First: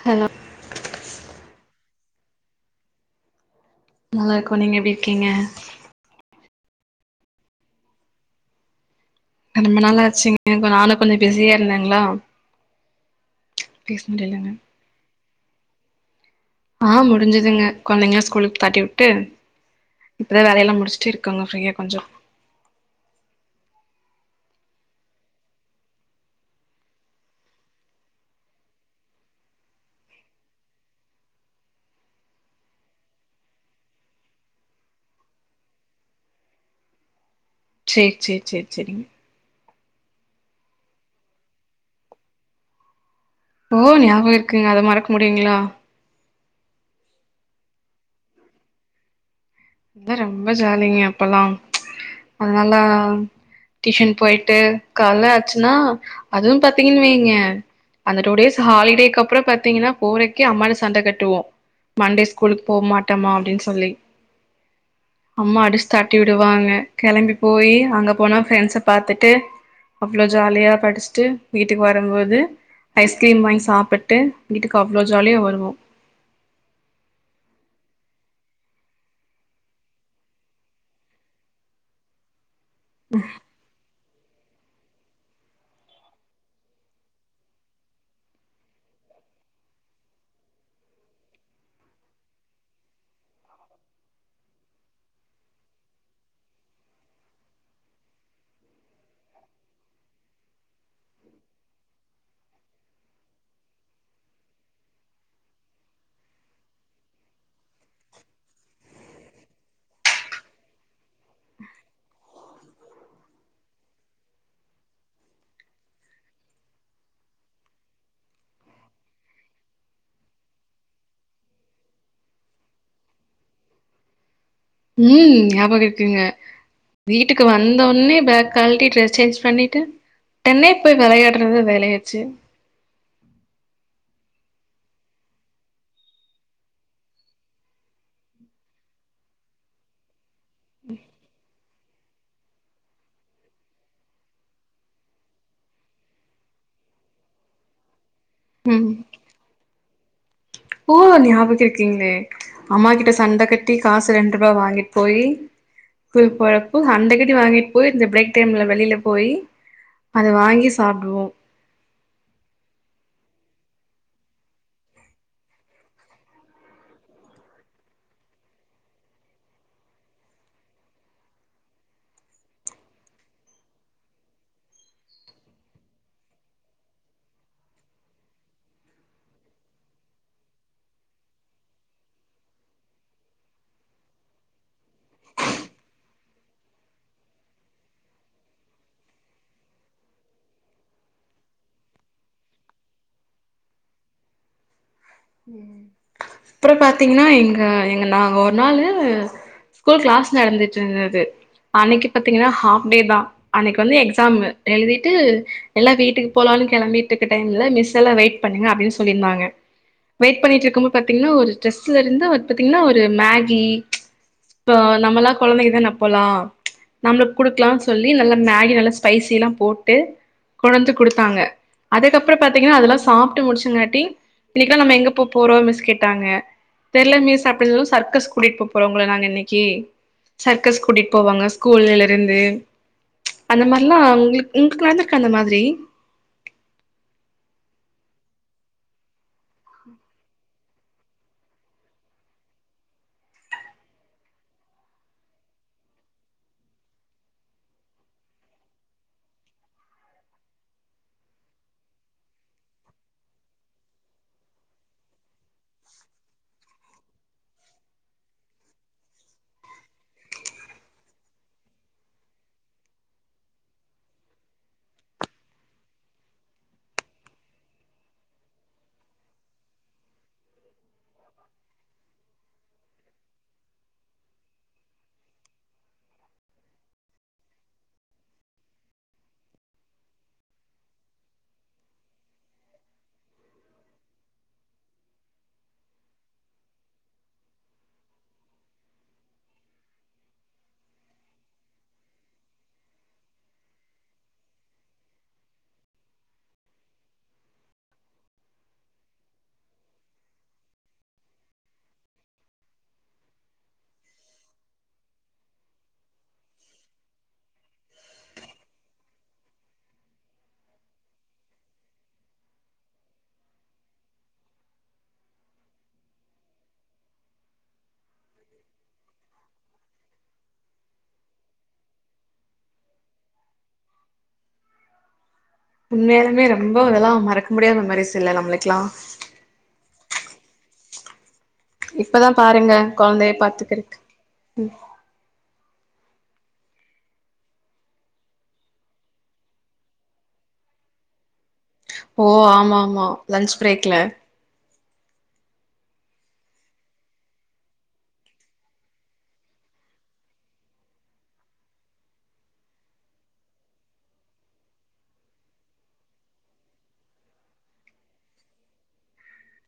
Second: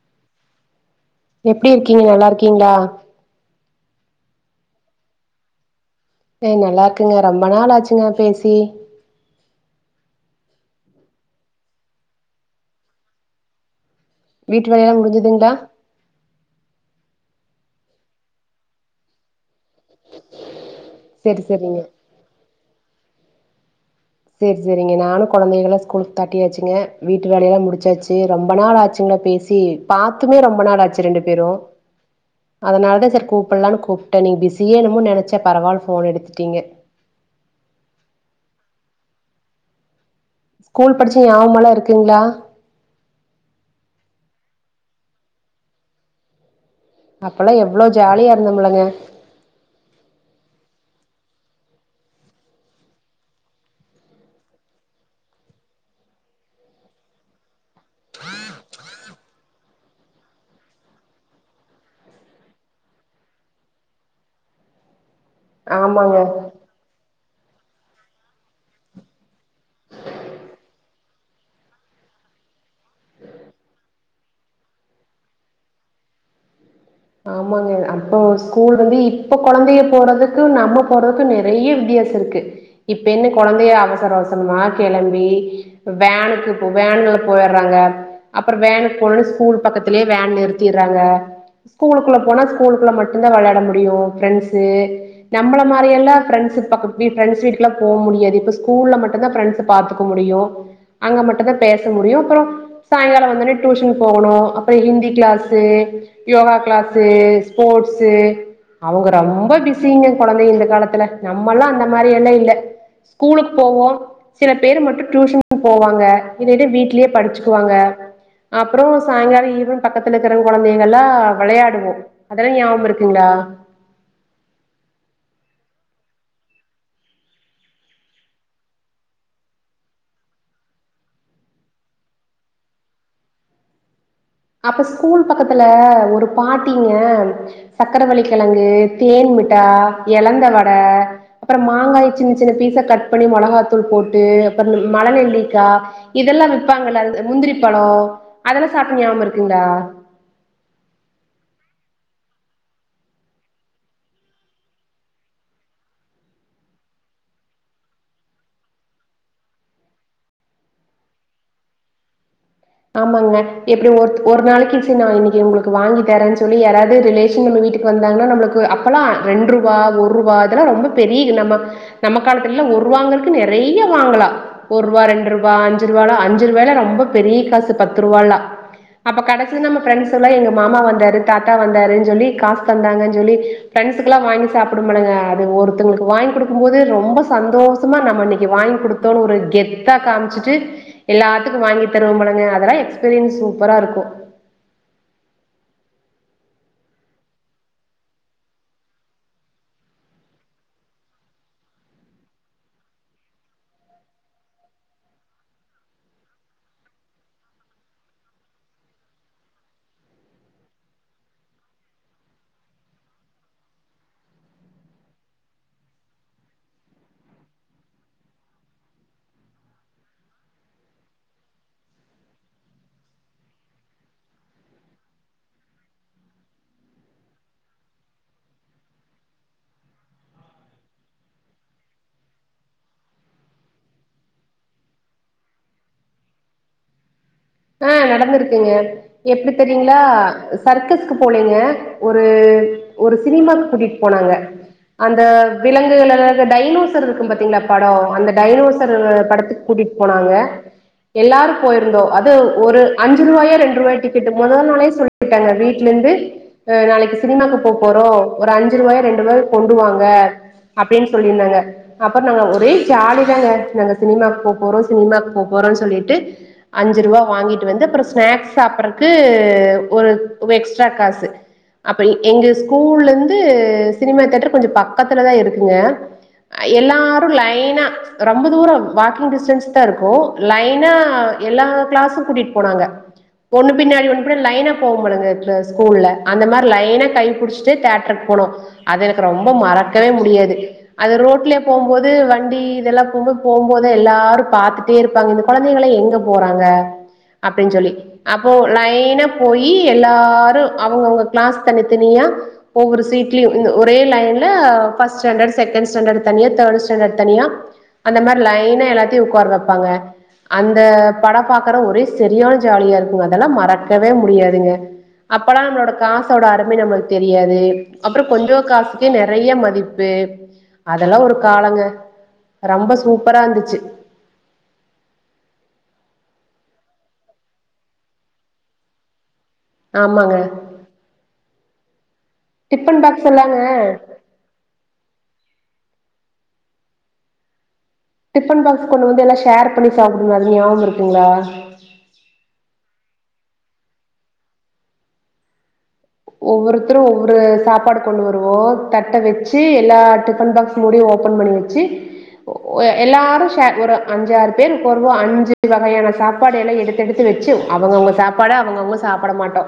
hello எப்டி இருக்கீங்க நல்லா இருக்கீங்களா நல்லா இருக்கோ நீங்க எப்டி இருக்கீங்க ஏ நல்லா இருக்குங்க ரொம்ப நாள் ஆச்சுங்க பேசி ரொம்ப நாள் ஆச்சுங்க நானு கொஞ்ச பிஸியா இருந்தங்ளா வீட்டு வேலையெலா முடிஞ்சுதுங் ளா ஆ முடிஞ்சுதுங்க கொழந்தைங்களா ஸ்கூலுக்கு தாட்டி விட்டு இப்பதா வேலையெல்லா முடிச்சுட்டு செரி இருக்கங்க ஃப்ரீயா செரிங்க கொஞ்ச செரி செரிங்க நானு கொழந்தைகளா ஸ்கூலுக்கு தாட்டியாச்சுங்க வீட்டு வேலையெலா முடிச்சாச்சு ரொம்ப நாளாச்சுங்ளா பேசி பாத்துமே ரொம்ப நாள் ஆச்சு ரெண்டு பேரு அதனாலதா செரி கூப்படலானு கூப்ட்ட நீ பிஸியே என்னமோனு நெனச்ச பரவால்ல ஃபோன் எடுத்துட்டிங்க சேர் சேர் சேர் செரிங் ஸ்கூல் படிச்ச ஞாபமல்லா இருக்குங்ளா ஓ ஞாபக இருக்குங்க அத மறக்க முடியுங்ளா அப்பல்லா எவ்வள ஜாலியா இருந்தமல்லங்க வந்து ரொம்ப ஜாலிங்க அப்பலா அதனாலா டியுஷன் போயிட்டு காலல ஆச்சுன்னா அதுவு பாத்திங்கன் வைங்க அந்த டூ டேஸ் ஹாலிடேக்கு அப்பற பாத்திங்கனா போறக்கே அம்மாட சண்ட கட்டுவோ மண்டே ஸ்கூலுக்கு போ மாட்டமா அப்டின் சொல்லி அம்மா அடிச்சு தாட்டி ஆமாங்க விடுவாங்க கெளம்பி போயி அங்க போனா ஃப்ரெண்ட்ஸ பாத்துட்டு அவ்வளோ ஜாலியா படிச்ட்டு வீட்டுக்கு வரம்போது ஐஸ்கிரீம் வாங்கி சாப்புட்டு வீட்டுக்கு அவ்ளோ ஜாலியா வருவோ ஆமாங்க அப்போ ஸ்கூல் வந்து இப்ப கொழந்தைக போறதுக்கு நம்ம போறதுக்கு நெறைய வித்தியாச இருக்கு இப்ப என்ன கொழந்தைய அவசர அவச ரமா கெளம்பி வேனுக்கு இப்ப வேனுல போயர்றாங்க அப்புற வேனுக்கு போனோனே ஸ்கூல் பக்கத்திலயே வேன் நிறுத்திர்றாங்க ஸ்கூலுக்குள்ள போனா ஸ்கூலுள்ள மட்டுந்தா வெளையாட முடியு ஃப்ரெண்ட்ஸு நம்மள மாரியெல்லா ஃப்ரெண்ட்ஸ் பக்கத் வி ஃப்ரெண்ட்ஸ் வீட்டுக்குலா போக முடியாது இப்ப ஸ்கூல்ல மட்டுந்தா ஃப்ரெண்ட்ஸ பாத்துக்க முடியு அங்க மட்டுந்தா பேச முடியு அப்புற சாயங்கால வந்தோனே டியூஷன் போகணு அப்புற Hindi class yoga class sports அவங்க ரொம்ப பிஸிங்க கொழந்தைக இந்த காலத்துல நம்மல்லா அந்த மாரியெல்லா இல்ல ஸ்கூலுக்கு போவோ சில பேர் மட்டு டியூஷன் போவாங்க இல்லாட்டி வீட்லயே படிச்சுக்குவாங்க அப்புற சாங்கால ஈவன் பக்கத்துல இருக்கற கொழந்தைகள்லா வெளையாடுவோ அதெல்லா ஞாபகமிருக்குங்ளா ம் ஞாபக இருக்குங்க வீட்டுக்கு வந்தவொன்னே பேக் கழட்டி ட்ரெஸ் சேஞ்ச் பண்ணிட்டு உடனே போய் வெளையாடறதா வேலயாச்சு அப்ப ஸ்கூல் பக்கத்துல ஒரு பாட்டிங்க சக்கரவள்ளி கெழங்கு தேன் மிட்டா எழந் த வட அப்பற மாங்காய் சின்ன சின்ன பீசா கட் பண்ணி மொளகாத்தூள் போட்டு அப்புற மலநெல்லிக்கா இதெல்லா விப்பாங்கல்ல அந்த முந்திரி பழோ அதெல்லா ம் சாப்ட்ட ஞாபகமிருக் ஓ நியாபக இருக் கிங்ளே அம்மா கிட்ட சண்ட கட்டி காசு ரெண்ட்ருவா வாங்கிட் போயி ஸ்கூலுக் போறப்போ சண்ட கட்டி வாங்கிட் போயி இந்த பிரேக் டைம்ல வெளில போயி அத வாங்கி சாப்டுவோ ஆமாங்க இப்டி ஒர்த் ஒரு நாளைக்கு செரி நா இன்னக்கி உங்ளுக்கு வாங்கி தரேன்னு சொல்லி யாராது ரிலேஷன் நம்ம வீட்டுக்கு வந்தாங்னா நம்முளுக்கு அப்பல்லா ரெண்ட்ருவா ஒர்ருவா இதெல்லா ரொம்ப பெரிய நம்ம நம்ம காலத்துல ஒர்ருவாங்கறக்கு நெறைய வாங்கலா ஒர்ருவா ரெண்டு ருபா அஞ்சு ருவாலா அஞ்சு ருவாய்லா ரொம்ப பெரிய காசு பத்துருவாலா அப்ப கடைசில நம்ம ஃப்ரெண்ஸ்களா எங்க மாமா வந்தாரு தாத்தா வந்தாருன் சொல்லி காசு தந்தாங்கன் சொல்லி ஃப்ரெண்ஸ்கெல்லா வாங்கி சாப்ட மடுங்க அது ஒருத்தங்ளுக்கு வாங்கி குடுக்கும்போது ரொம்ப சந்தோசமா நம்ம இன்னக்கி வாங்கி குடுத்தோனு ஒரு கெத்தா காமிச்சுட்டு எல்லாத்துக்கு வாங்கி தருவமல்ல ங்க அதெல்லா எக்ஸ்பீரியன்ஸ் சூப்பரா இருக்கு ம் அப்றோ பாத்திங்கனா எங்க எங்க நாங்க ஒரு நாளு ஸ்கூல் கிளாஸ் நடந்துட்ருந்துது அன்னைக்கு பாத்திங்னா ஹாஃப்டேதா அன்னைக்கு வந்து எக்ஸாமு எழுதிட்டு எல்லா வீட்டுக்கு போலானு கெளம்பிட்டு இருக்க டைம்ல மிஸ் எல்லா வெயிட் பண்ணுங்க அப்டின்னு சொல்லிருந்தாங்க வெயிட் பண்ணிட்ருக்கும்போ பாத்திங்னா ஒரு ட்ரெஸ்ல இருந்து பாத்திங்னா ஒரு மேகி இப்போ நம்மளா கொழந்தைங்கதான அப்போல்லா நம்ளுக்கு குடுக்கலான் சொல்லி நல்லா மேகி நல்லா ஸ்பைசில்லா போட்டு கொணந்து குடுத்தாங்க அதுக்கப்றோ பாத்திங்னா அதெல்லா சாப்ட்டு முடிச்சங்காட்டி இன்னைக்லா நம்ம எங்க போ போறோ மிஸ் கேட்டாங்க தெர்ல மிஸ் அப்டின் சொல்வு சர்க்கஸ் கூட்டிட்டு போ போறோ உங்கள நாங்க இன்னைக்கு சர்க்கஸ் கூட்டிட்டு போவாங்க ஸ்கூல்லில் இருந்து அந்த மார்லா உங்ளுக் உங்ளுக்கு நடந்திருக்கா அந்த மாதிரி ஆ நடந்திருக்குங்க எப்டி தெரிங்களா சர்க்கஸ்க்கு போலிங்க ஒரு ஒரு சினிமாக்கு கூட்டிட்டு போனாங்க அந்த விலங்குகளலா அந்த டைனோசர் இருக்கு பாத்திங்ளா படோ அந்த டைனோசர் படத்துக்கு கூட்டிட்டு போனாங்க எல்லாரு போயிருந்தோ அது ஒரு அஞ்சு ருவாயோ ரெண்டு ருவாயோ டிக்கெட்டு மொத நாளே சொல்லிட்டாங்க வீட்ல இருந்து நாளைக்கு சினிமாக்கு போ போறோ ஒரு அஞ்சு ருவாயோ ரெண்டு ருவாயோ கொண்டுவாங்க அப்டின்னு சொல்லிருந்தாங்க அப்ற நாங்க ஒரே ஜாலி தாங்க நாங்க சினிமாக்கு போக போறோ சினிமாக்கு போக போறோன்னு சொல்லிட்டு அஞ்சு ருவா வாங்கிட்டு வந்து அப்றோ ஸ்நாக்ஸ் சாப்பறக்கு ஒரு எக்ஸ்ட்ரா காசு அப்ப எங்க ஸ்கூல்லருந்து சினிமா தியேட்டர் கொஞ்சோ பக்கத்துலதா இருக்குங்க எல்லாரு லைனா ரொம்ப தூரோ வாக்கிங் டிஸ்டன்ஸ்தா இருக்கு லைனா எல்லா கிளாசு கூட்டிட்டு போனாங்க ஒன்னு பின்னாடி ஒண்ணு பின்னா லைனா போவமல்லங்க அ ஸ்கூல்ல அந்த மாரி லைனா கை புடிச்சுட்டு தேட்ருக்கு போனோ அது எனக்கு ரொம்ப மறக்கவே முடியாது அது ரோட்லே போம்போது வண்டி இதெல்லா போகும்போ போகும்போத எல்லாரு பாத்துட்டே இருப்பாங்க இந்த கொழந்தைகளா எங்க போறாங்க அப்டின் சொல்லி அப்போ லைனா போயி எல்லாரு அவங்கங்க கிளாஸ் தனி தனியா ஒவ்வொரு சீட்லயு ஒரே லைன்ல ஃபஸ்ட் ஸ்டான்டடு செகன்ட் ஸ்டான்டடு தனியா தேர்டு ஸ்டான்டடு அந்த மாரி லைனா எல்லாத்தயு உக்கார வெப்பாங்க அந்த பட பாக்கற ஒரே சரியான ஜாலியா இருக்குங்க அதெல்லா மறக்கவே முடியாதுங்க அப்பல்லா நம்மளோட காசோட அருமை நம்மளுக்கு தெரியாது அப்றோ கொஞ்சோ காசுக்கே நெறைய மதிப்பு அதெல்லா ஒரு காலங்க ரெம்ப சூப்பரா இருந்துச்சு உண்மையாலுமே ரொம்ப அதெல்லா மறக்க முடியாத மெமரிஸ் இல்ல நம்ளுக்லா ஆமாங்க இப்பதா பாருங்க டிஃபன் பாக்ஸ் கொழந்தைய எல்லாங்க பாத்துக்கறக்கு டிபன் பாக்ஸ் கொண்டு வந்து எல்லா ஷேர் பண்ணி சாப்டுவோ அது ஞாபக இருக்குங்ளா ஓ ஆமா ஆமா லஞ்ச் பிரேக்ல ஒவ்வொருத்தரு ஒவ்வொரு சாப்பாடு கொண்டு வருவோ தட்ட வச்சு எல்லா டிஃபன் பாக்ஸ் மூடியு ஓபன் பண்ணி வச்சு ஒ எல்லாரு ஷேர் ஒரு அஞ்சாறு பேரு ருப்போ பொதுவா அஞ்சு வகையான சாப்பாடு எல்லா எடுத்து எடுத்து வச்சு அவங்கவங்க சாப்பாட அவங்கவங்க சாப்ட மாட்டோ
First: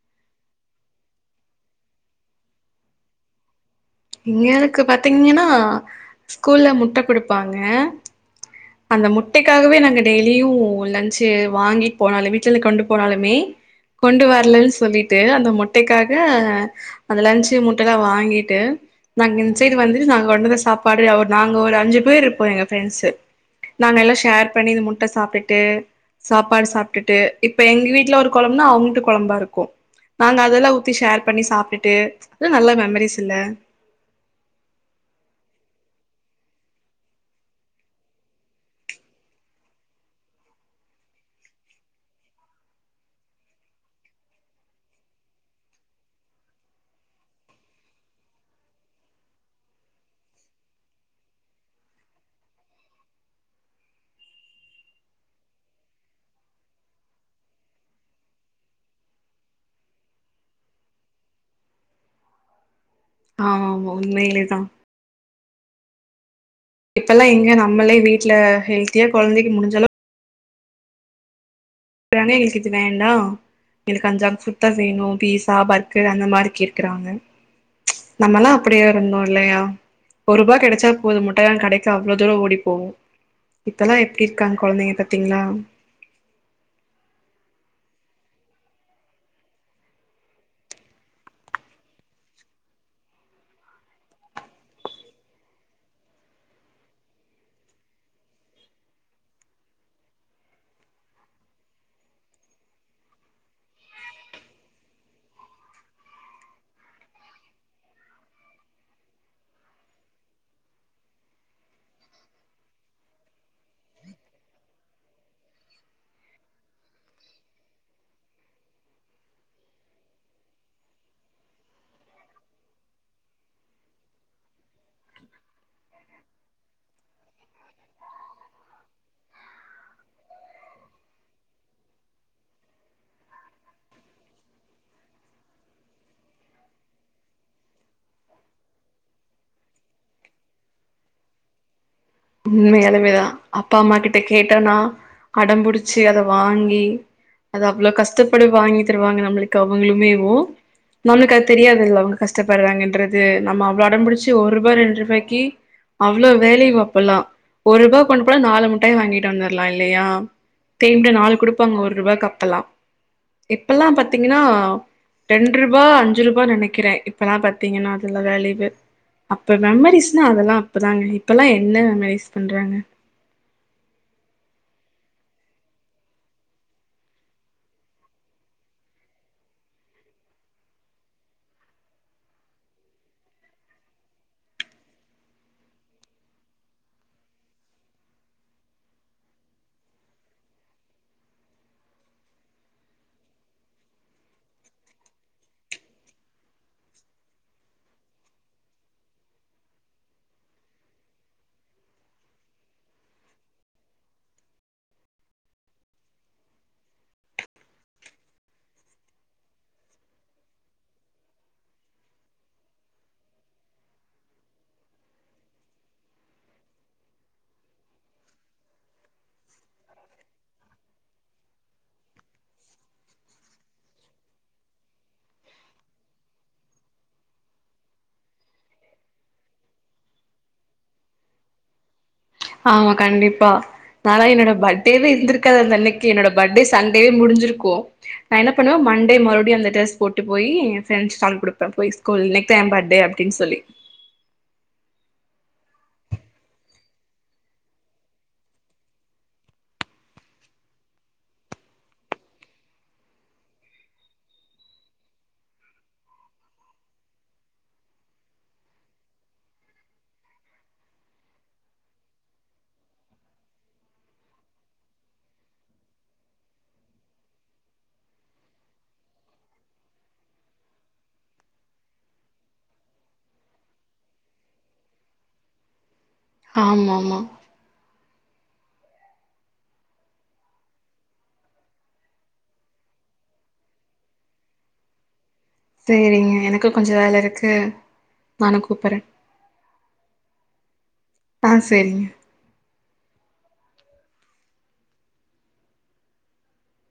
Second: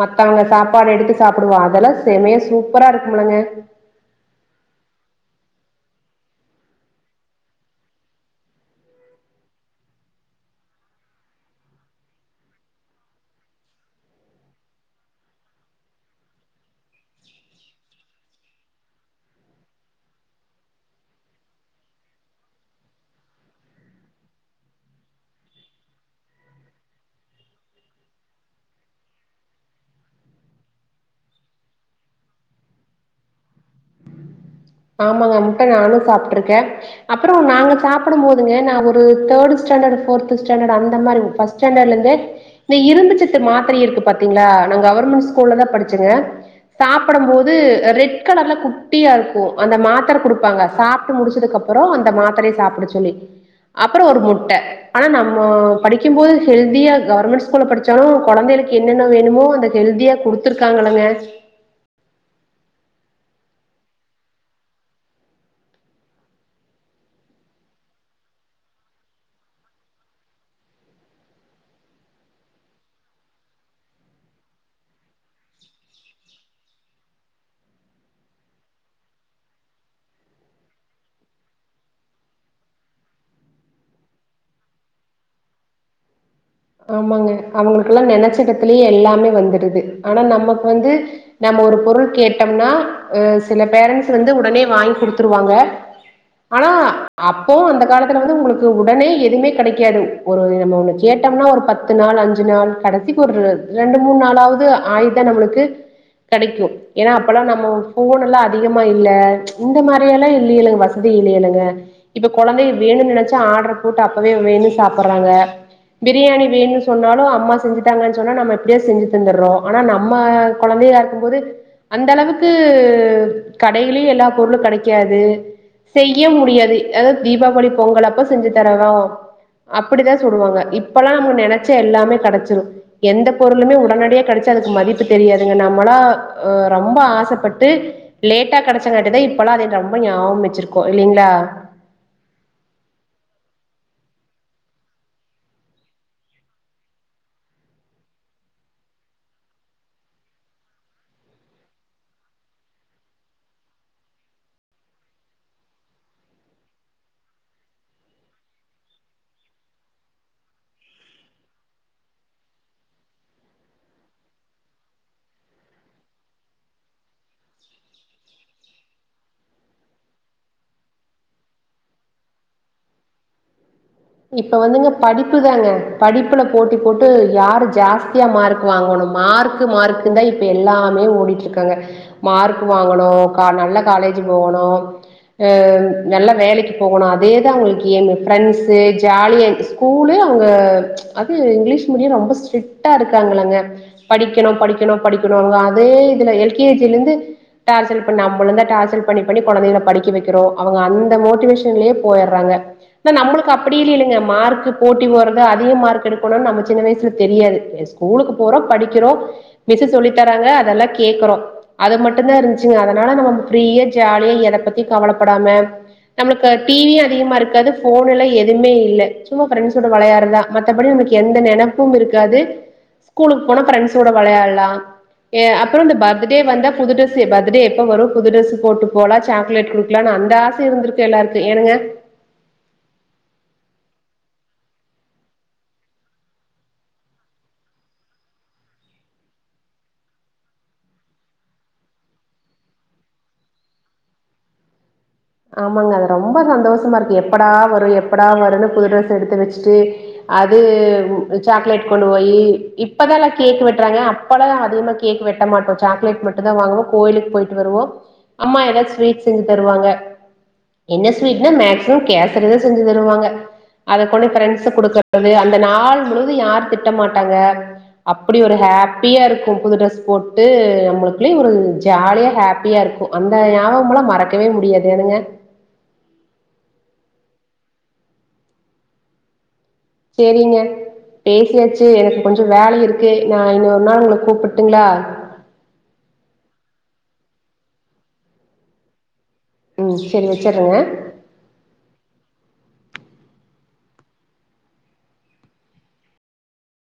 மத்தவங்க சா ப்பாடு எடுத்து சாப்டுவோ அதெல்லா செமையா சூப்ரா இருக்குமிளங்க இங்கருக்கு பாத்தீங்கன்னா ஸ்கூல்ல முட்ட கொடுப்பாங்க அந்த முட்டைக்காகவே நாங்க டெய்லியு லஞ்ச் வாங்கிட்டு போனாலுமே வீட்டுல கொண்டு போனாலுமே கொண்டு வரலன்னு சொல்லிட்டு அந்த முட்டைக்காக அந்த லஞ்ச் முட்டைல்லா வாங்கிட்டு நாங்க இந்த சைடு வந்து நாங்க கொண்டந்த சாப்பாடு நாங்க ஒரு அஞ்சு பேர் இருப்போ எங்க ஃப்ரெண்ட்ஸு நாங்க எல்லா ஷேர் பண்ணி முட்ட சாப்டுட்டு சாப்பாடு சாப்டுட்டு இப்ப எங்க வீட்டுல ஒரு கொழம்புனா அவங்க்ட கொழம்பா இருக்கு நாங்க அதெல்லா ஊத்தி ஷேர் பண்ணி சாப்டுட்டு அது நல்ல மெமரிஸ் இல்ல ஆமாங்க முட்ட நானு சாப்டுருக்கே அப்றோ நாங்க சாப்டு போதுங்க நா ஒரு தேர்டு ஸ்டாண்டர்ட் ஃபோர்த் ஸ்டாண்டர்ட் அந்த மாரி ஃபர்ஸ்ட் ஸ்டாண்டர்ட்ல இருந்தே இந்த இரும்பு சத்து மாத்ர இருக்கு பாத்தீங்களா நா கவர்மெண்ட் ஸ்கூல்ல தா படிச்சங்க சாப்படு போது ரெட் கலர்ல குட்டியாருக் கு அந்த மாத்ர கொடுப்பாங்க சாப்ட்டு முடிச்சதுக்கு அப்றோ அந்த மாத்தரய சாப்ட சொல்லி அப்றோ ஒரு முட்ட ஆனா நம்மோ படிக்கு போது ஹெல்தியா கவர்மெண்ட் ஸ்கூல்ல படிச்சாலு கொழந்தைளுக்கு என்னென்ன வேணுமோ அந்த ஹெல்தியா குடுத்துருக்காங்களாங்க ஆமா ஆமா உண்மையிலேயேதா இப்பல்லா எங்க நம்மளே வீட்ல ஹெல்த்தியா கொழந்தைக்கு முடிஞ்சாலு [unintelligible] எங்ளுக்கு இது வேண்டா எங்ளுக்கு எனக் அந் சங் ஃபுட் தா வேணு பீஸா பர்க்கர் அந்த மாரி கேக்குறாங்க நம்மல்லா அப்படியா இருந்தோ இல்லையா ஒரு ரூவா கெடைச்சா போது முட்டாய் வாங்க கடைக்க அவ்ளோ தூரோ ஓடி போவோ இப்பல்லா எப்படி இருக்காங்க கொழந்தைங்க பாத்தீங்களா ஆமாங்க அவங்களுக்கெல்லா நினைச்சிடத்திலயே எல்லாமே வந்துடுது ஆனா நமக்கு வந்து நம்ம ஒரு பொருள் கேட்டோம்னா அ சில பேரண்ட்ஸ் வந்து உடனே வாங்கி கொடுத்துருவாங்க ஆனா அப்போ அந்த காலத்துல வந்து உங்களுக்கு உடனே எதுவுமே கெடைக்காது ஒரு நம்ம ஒன்று கேட் டோம்னா ஒரு பத்து நாள் அஞ்சு நாள் கடைசிக்கு ஒரு ரெண்டு மூணு நாளாவது ஆயுதா நம்ளுக்கு கெடைக்கு ஏன்னா அப்பல்லா நம்ம ஃபோன் எல்லா அதிகமா இல்ல இந்த மாரி எல்லா இல்லையலுங்க வசதி இல்லையலுங்க இப்ப கொழந்தை வேணும்னு நினைச்சா ஆர்டர் போட்டு அப்பவே வேணு சாப்றாங்க பிரியாணி வேணும்னு சொன்னாலு அம்மா செஞ்சுதாங்கன்னு சொன்னா நம்ம எப் டியோ செஞ்சு தந்துர்றோ ஆனா நம்ம கொழந்தைையா இருக்கும்போது அந்த அளவுக்கு கடைலயு எல்லா பொருளு கெடைக்காது செய்ய முடியாது அதாது தீபாவளி பொங்கல் அப்ப செஞ்சு தரரோ அப்டிதா சொல்லுவாங்க இப் இப்பல்லா நம நினைச்ச எல்லாமே கிடைச்சிடு எந்த பொருளுமே உடனடியா கெடச்சா அதுக்கு மதிப்பு தெரியாதுங்க நம்மளா அ ரொம்ப ஆசப்பட்டு லேட்டா கெடச்சங்கட்டிதா இப்பல்லா அது ரொம்ப ஞாபகோ வச்ருக்கோ இல்லைங்களா உண்மையாலுமேதா அப்பா அம்மா கிட்ட கேட்டோனா அடம்புடுச்சு அத வாங்கி அத அவ்ளோ கஷ்டப்படு வாங்கி தருவாங்க நம்ளுக்கு அவங்களுமேவு நம்ளுக்கு அது தெரியாதுல்லா அவங்க கஷ்டப்படுறாங்கன்றது நம்ம அவ்ளோ அடம்புடுச்சு ஒரு ரூபா ரெண்டு ரூபாய்க்கு அவ்வளோ வேலேயு அ ப்பல்லா ஒர் ரூபா கொண்டு போன நாலு முட்டாய் வாங்கிட்டு வந்துரல்லா இல்லையா தேன்டு நாலு கொடுப்பாங்க ஒரு ரூபாக்கு அப்பல்லா இப்பல்லா பாத்தீங்கன்னா ரெண்டு ரூபா அஞ்சு ரூபாய நெனக்றே இப்பல்லா பாத்தீங்கன்னா அதுல வேலியூ அப்ப மெமரிஸ்னா அதெல்லா அப்பதாங்க இப்பல்லா என்ன மெமரிஸ் பண்றாங்க இப்ப வந்துங்க படிப்புதாங்க படிப்புல போட்டி போட்டு யாரு ஜாஸ்தியா மார்க் வாங்கணு மார்க்கு மார்க்குதா இப்ப எல்லாமே ஓடிட்டு இருக்காங்க மார்க் வாங்கணு கா நல்ல காலேஜ் போகணு அ நல்ல வேலைக்கு போகணு அதேதா அவங்களுக்கு ஏய்மு ஃபிரண்ட்ஸு ஜாலிய ஸ்கூல் அங்க அது இங்கிலீஷ் மீடியம் ரொம்ப ஸ்ட்ரிட்டா இருக்காங்களாங்க படிக்கணு படிக்கணு படிக்கணும்க அதே இதுல எல் கே ஜி இருந்து டார்சல் பண்ண நம்மளுதா டார்சல் பண்ணி பண்ணி கொழந்தல படிக்க வக்கிறோ அவங்க அந்த மோட்டிவேஷன்லயே போய்றாங்க இன்னோ நம்ளுக் அப்டின் இல்லேங்க மார்க் போட்டி போறது அதிக மார்க் எடுக்கணும்னு நம்ம சின்ன வயசுல தெரியாது ஸ்கூலுக்கு போறோ படிக்றோ மிஸ் சொல்லி தராங்க அதெல்லா கேக்றோ அது மட்டு தா இருந்துச் அதனால நம்ம ஃபிரீயா ஜாலியா எத பத்தியு கவலப்படாம நம்ளுக்கு டிவி அதிகமா இருக்காது ஃபோன்லயி எ துவுமே இல்ல சும்மா ஃப்ரன்ஸ் சோட வெளையாடுறதா மத்தபடிமக்கு எந்த நெனப்பு இருக்காது ஸ்கூலுக்கு போனா ஃப்ரென்ஸ் சோட வெளையாடலா அப்றோ இந்த பர்த்டே வந்த புது ட்ரெஸ் பர்த்டே எப்ப வரு புது டிரெஸ் போட்டு போலா சாக்லேட் குடுக்கலா அந்த ஆச இருந்திருக்கு எல்லாருக்கு ஏனங்க ஆமா கண்டிப்பா நானா என்னோட பர்த்டேவே இருந்திருக்காது அந்த இன்னக்கு என்னோட பர்த்டே சண்டேவே முடிஞ்சுருக்கும் நா என்ன பண்ணுவே மண்டே மறுபடியு அந்த டிரரெஸ் போட்டு போய் என் ஃப்ரெண்ட்ஸ் குலா கொடுப்பே போய் ஸ்கூல் இன்னக் தா என் பர்த்டே அப்டினு சொல்லி ஆமாங்க அது ரொம்ப சந்தோஷமா இருக்கு எப்படா வரு எப்படா வரும்ன்னு புது ட்ரெஸ் எடுத்து வச்சுட்டு அது சாக்லேட் கொண்டு போய் இப்பதா எல்லா கேக் வெட்டுறாங்க அப்பல்லா அதிகமா கேக் வெட்ட மாட்டோ சாக்லேட் மட்டு தா வாங்குவோ கோயிலுக்கு பொய்ட்டு வருவோ அம்மா ஏதாச்சு ஸ்வீட்ஸ் செஞ்சு தருவாங்க என்ன ஸ்வீட்னா மேக்சிமம் கேசறிதா செஞ்சு தருவாங்க அத கொண்ட ஃப்ரெண்ட்ஸ் கொடுக்றது அந்த நாள் முழுவது யார் திட்ட மாட்டாங்க அப்டி ஒரு ஹாப்பியா இருக்கு புது ட்ரெஸ் போட்டு நம்மளுக்குள்ளயு ஒரு ஜாலியா ஹாப்பியா இருக்கு அந்த ஞாபகோல்லா மறக்கவே முடியாது எனுங்க ஆமா ஆமா சேரிங்க பேசியாச்சு எனக்கு கொஞ்சோ வேல இருக்கு நா இன்னொரு நாள் உங்கள கூப்பட்டுங்களா சேரிங்க எனக்கு கொஞ்சோ வேல இருக்கு நானு கூப்பற்றே ம் சேரி வச்சறேங்க ஆ சேரிங்க